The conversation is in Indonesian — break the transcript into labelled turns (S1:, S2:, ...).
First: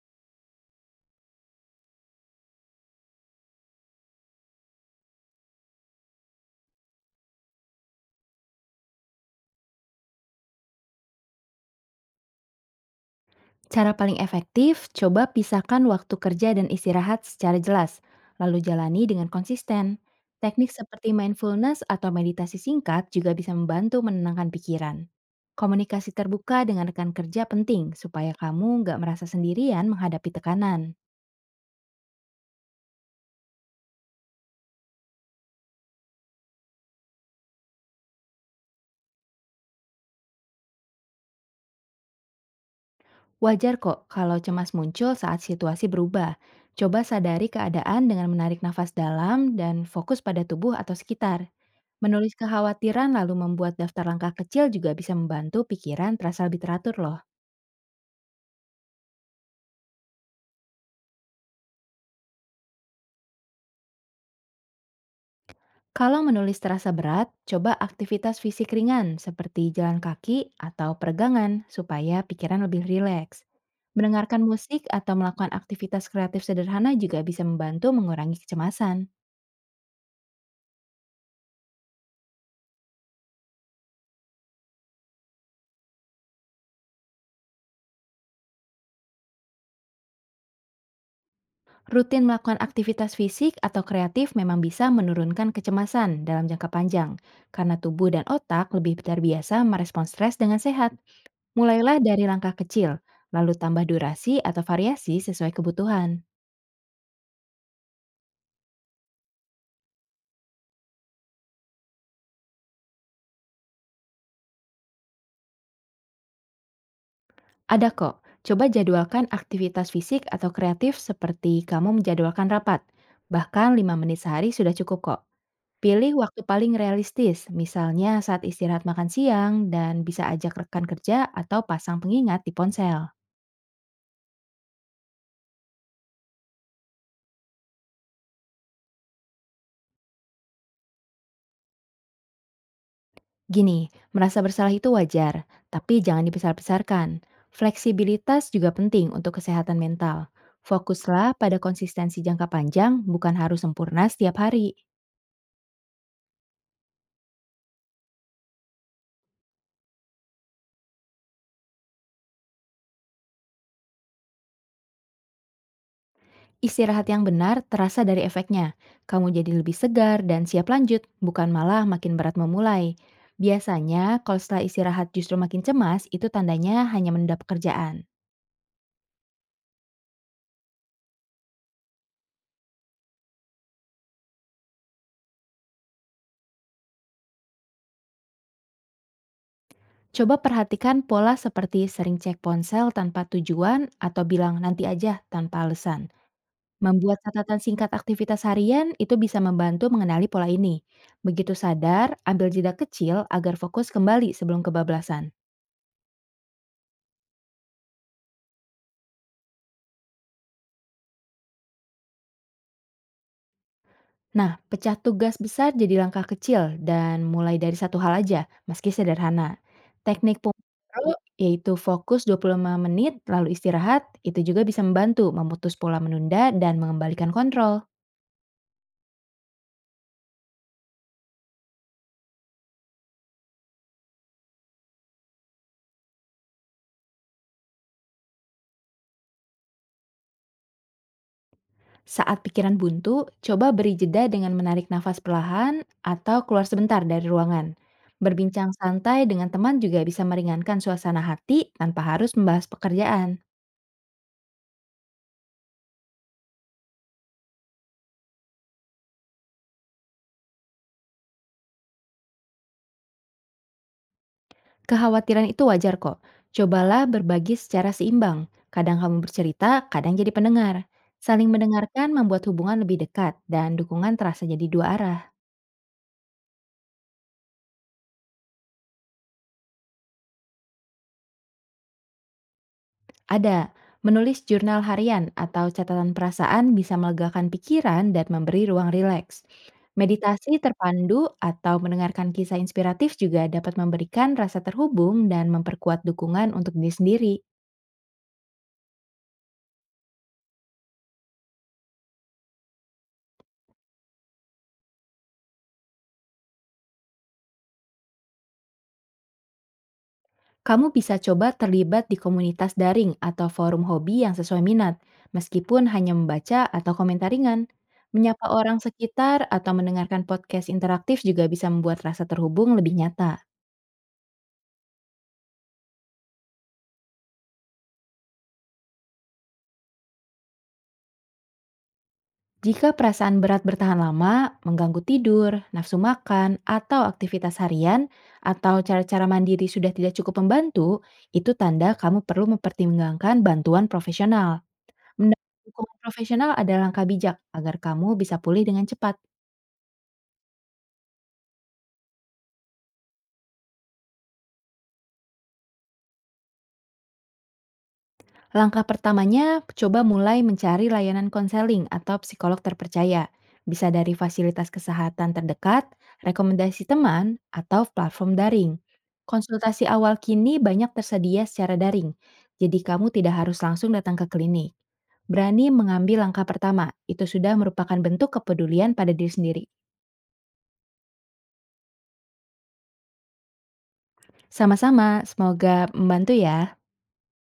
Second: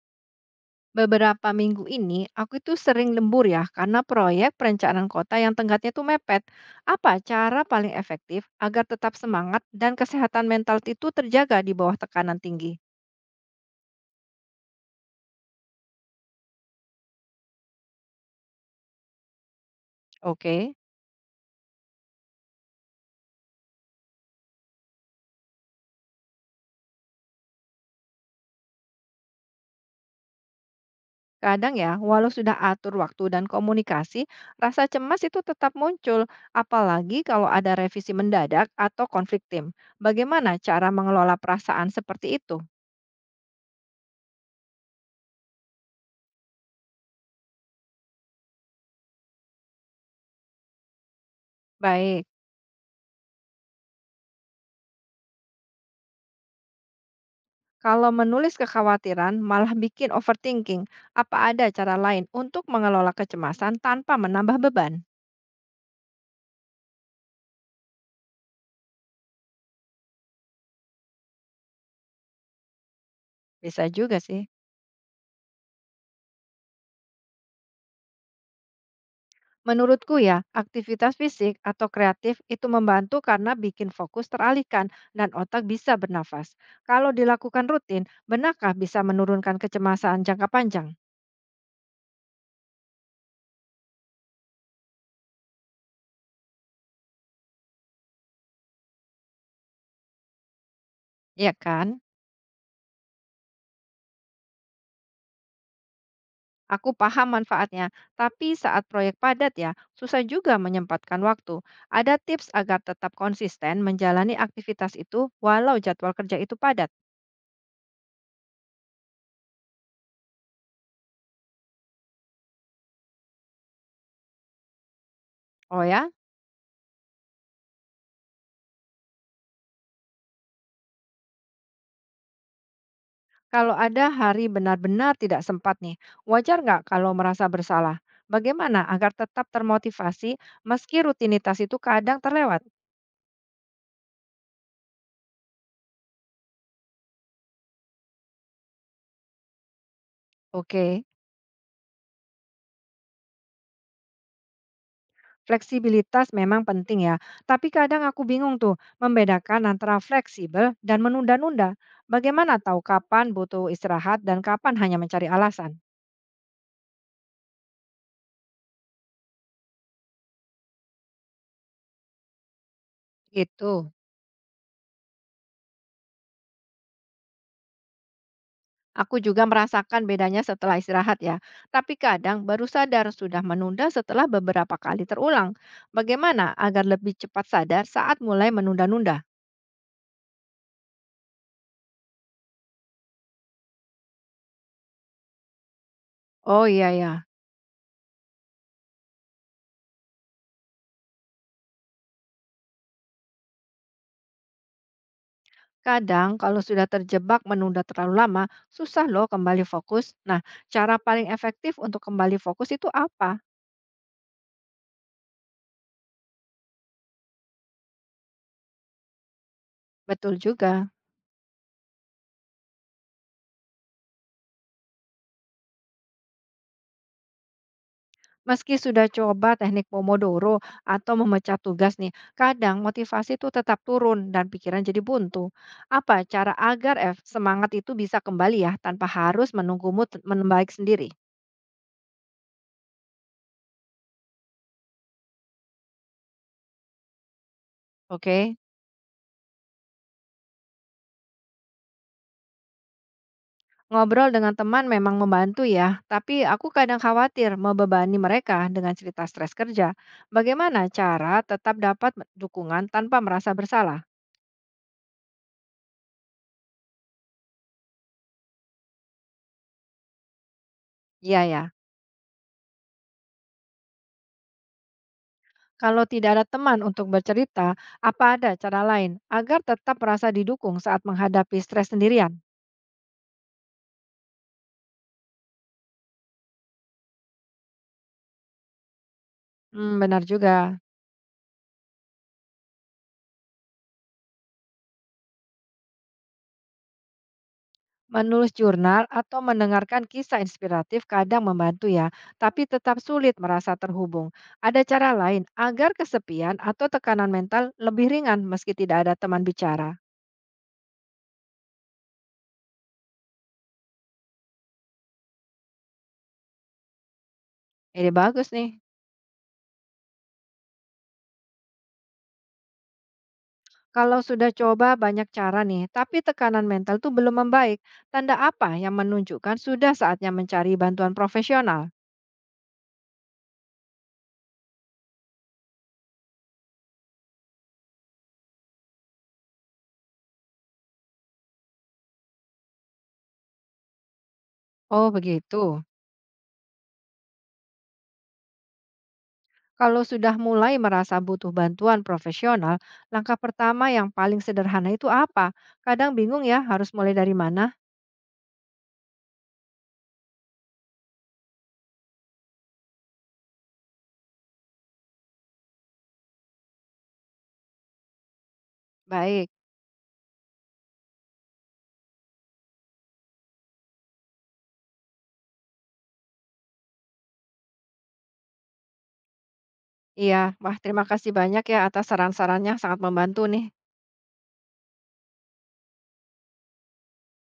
S1: Beberapa minggu ini, aku itu sering lembur ya karena proyek perencanaan kota yang tenggatnya tuh mepet. Apa cara paling efektif agar tetap semangat dan kesehatan mental itu terjaga di bawah tekanan tinggi?
S2: Cara paling efektif, coba pisahkan waktu kerja dan istirahat secara jelas, lalu jalani dengan konsisten. Teknik
S1: Oke,
S2: seperti mindfulness atau meditasi singkat juga bisa membantu menenangkan pikiran. Komunikasi terbuka dengan rekan kerja penting supaya kamu nggak merasa sendirian menghadapi tekanan.
S1: kadang ya, walau sudah atur waktu dan komunikasi, rasa cemas itu tetap muncul, apalagi kalau ada revisi mendadak atau konflik tim. Bagaimana cara mengelola perasaan seperti itu?
S2: Wajar kok kalau cemas muncul saat situasi berubah. Coba sadari keadaan dengan menarik nafas dalam dan fokus pada tubuh atau sekitar.
S1: Baik.
S2: Menulis kekhawatiran lalu membuat daftar langkah kecil juga bisa membantu pikiran terasa lebih teratur loh.
S1: Kalau menulis kekhawatiran malah bikin overthinking, apa ada cara lain untuk mengelola kecemasan tanpa menambah beban?
S2: Kalau menulis terasa berat, coba aktivitas fisik ringan seperti jalan kaki atau peregangan supaya pikiran lebih rileks.
S1: Bisa juga
S2: Mendengarkan
S1: sih.
S2: musik atau melakukan aktivitas kreatif sederhana juga bisa membantu mengurangi kecemasan.
S1: Menurutku ya, aktivitas fisik atau kreatif itu membantu karena bikin fokus teralihkan dan otak bisa bernafas. Kalau dilakukan rutin, benarkah bisa menurunkan kecemasan jangka panjang?
S2: Rutin melakukan aktivitas fisik atau kreatif memang bisa menurunkan kecemasan dalam jangka panjang, karena tubuh dan otak lebih terbiasa merespons stres dengan sehat.
S1: Iya
S2: Mulailah
S1: kan?
S2: dari langkah kecil, lalu tambah durasi atau variasi sesuai kebutuhan.
S1: Aku paham manfaatnya, tapi saat proyek padat ya, susah juga menyempatkan waktu. Ada tips agar tetap konsisten menjalani aktivitas itu walau jadwal kerja itu padat.
S2: Ada kok, coba jadwalkan aktivitas fisik atau kreatif seperti kamu menjadwalkan rapat. Bahkan 5 menit sehari sudah cukup kok.
S1: Oh ya,
S2: Pilih waktu paling realistis, misalnya saat istirahat makan siang dan bisa ajak rekan kerja atau pasang pengingat di ponsel.
S1: kalau ada hari benar-benar tidak sempat nih, wajar nggak kalau merasa bersalah? Bagaimana agar tetap termotivasi meski rutinitas itu kadang terlewat?
S2: Gini, merasa bersalah itu wajar, tapi jangan dibesar-besarkan. Fleksibilitas juga penting untuk kesehatan mental.
S1: Oke.
S2: Fokuslah pada konsistensi jangka panjang, bukan harus sempurna setiap hari.
S1: Fleksibilitas memang penting ya, tapi kadang aku bingung tuh membedakan antara fleksibel dan menunda-nunda. Bagaimana tahu kapan butuh istirahat dan kapan hanya mencari alasan?
S2: Istirahat yang benar terasa dari efeknya. Kamu jadi lebih segar dan siap lanjut, bukan malah makin berat memulai.
S1: Gitu.
S2: Biasanya, kalau setelah istirahat justru makin cemas, itu tandanya hanya mendapat kerjaan.
S1: Aku juga merasakan bedanya setelah istirahat ya. Tapi kadang baru sadar sudah menunda setelah beberapa kali terulang. Bagaimana agar lebih cepat sadar saat mulai menunda-nunda?
S2: Coba perhatikan pola seperti sering cek ponsel tanpa tujuan atau bilang nanti aja tanpa alasan.
S1: Oh iya
S2: Membuat
S1: ya.
S2: catatan singkat aktivitas harian itu bisa membantu mengenali pola ini. Begitu sadar, ambil jeda kecil agar fokus kembali sebelum kebablasan.
S1: Kadang kalau sudah terjebak menunda terlalu lama, susah loh kembali fokus. Nah, cara paling efektif untuk kembali fokus itu apa?
S2: Nah, pecah tugas besar jadi langkah kecil dan mulai dari satu hal aja, meski sederhana.
S1: Betul
S2: Teknik
S1: juga.
S2: Pomodoro yaitu fokus 25 menit lalu istirahat, itu juga bisa membantu memutus pola menunda dan mengembalikan kontrol.
S1: Meski sudah coba teknik Pomodoro atau memecah tugas nih, kadang motivasi itu tetap turun dan pikiran jadi buntu. Apa cara agar F semangat itu bisa kembali ya tanpa harus menunggu mood membaik sendiri?
S2: Saat pikiran buntu, coba beri jeda dengan menarik nafas perlahan atau keluar sebentar dari ruangan.
S1: Oke.
S2: Berbincang santai dengan teman juga bisa meringankan suasana hati tanpa harus membahas pekerjaan.
S1: Ngobrol dengan teman memang membantu ya, tapi aku kadang khawatir membebani mereka dengan cerita stres kerja. Bagaimana cara tetap dapat dukungan tanpa merasa bersalah?
S2: Kekhawatiran itu wajar kok. Cobalah berbagi secara seimbang. Kadang kamu bercerita, kadang jadi pendengar.
S1: Iya
S2: Saling
S1: ya,
S2: mendengarkan membuat hubungan lebih dekat dan dukungan terasa jadi dua arah.
S1: kalau tidak ada teman untuk bercerita, apa ada cara lain agar tetap merasa didukung saat menghadapi stres sendirian?
S2: Ada, menulis jurnal harian atau catatan perasaan bisa melegakan pikiran dan memberi ruang rileks.
S1: Hmm, benar
S2: Meditasi
S1: juga.
S2: terpandu atau mendengarkan kisah inspiratif juga dapat memberikan rasa terhubung dan memperkuat dukungan untuk diri sendiri.
S1: Menulis jurnal atau mendengarkan kisah inspiratif kadang membantu ya, tapi tetap sulit merasa terhubung. Ada cara lain agar kesepian atau tekanan mental lebih ringan meski tidak ada teman bicara.
S2: Kamu bisa coba terlibat di komunitas daring atau forum hobi yang sesuai minat, meskipun hanya membaca atau komentar ringan.
S1: Ini
S2: Menyapa
S1: bagus
S2: orang
S1: nih.
S2: sekitar atau mendengarkan podcast interaktif juga bisa membuat rasa terhubung lebih nyata.
S1: Kalau sudah coba banyak cara nih, tapi tekanan mental tuh belum membaik. Tanda apa yang menunjukkan sudah saatnya mencari bantuan profesional?
S2: Jika perasaan berat bertahan lama, mengganggu tidur, nafsu makan, atau aktivitas harian, atau cara-cara mandiri sudah tidak cukup membantu, itu tanda kamu perlu mempertimbangkan bantuan profesional.
S1: Oh,
S2: Mendapat
S1: begitu.
S2: dukungan profesional adalah langkah bijak agar kamu bisa pulih dengan cepat.
S1: Kalau sudah mulai merasa butuh bantuan profesional, langkah pertama yang paling sederhana itu apa? Kadang bingung ya harus mulai dari mana?
S2: Langkah pertamanya, coba mulai mencari layanan konseling atau psikolog terpercaya. Bisa dari fasilitas kesehatan terdekat, rekomendasi teman, atau platform daring.
S1: Baik,
S2: Konsultasi awal kini banyak tersedia secara daring, jadi kamu tidak harus langsung datang ke klinik. Berani mengambil langkah pertama, itu sudah merupakan bentuk kepedulian pada diri sendiri.
S1: iya. Wah, terima kasih banyak ya atas saran-sarannya sangat membantu nih.
S2: Sama-sama, semoga membantu ya.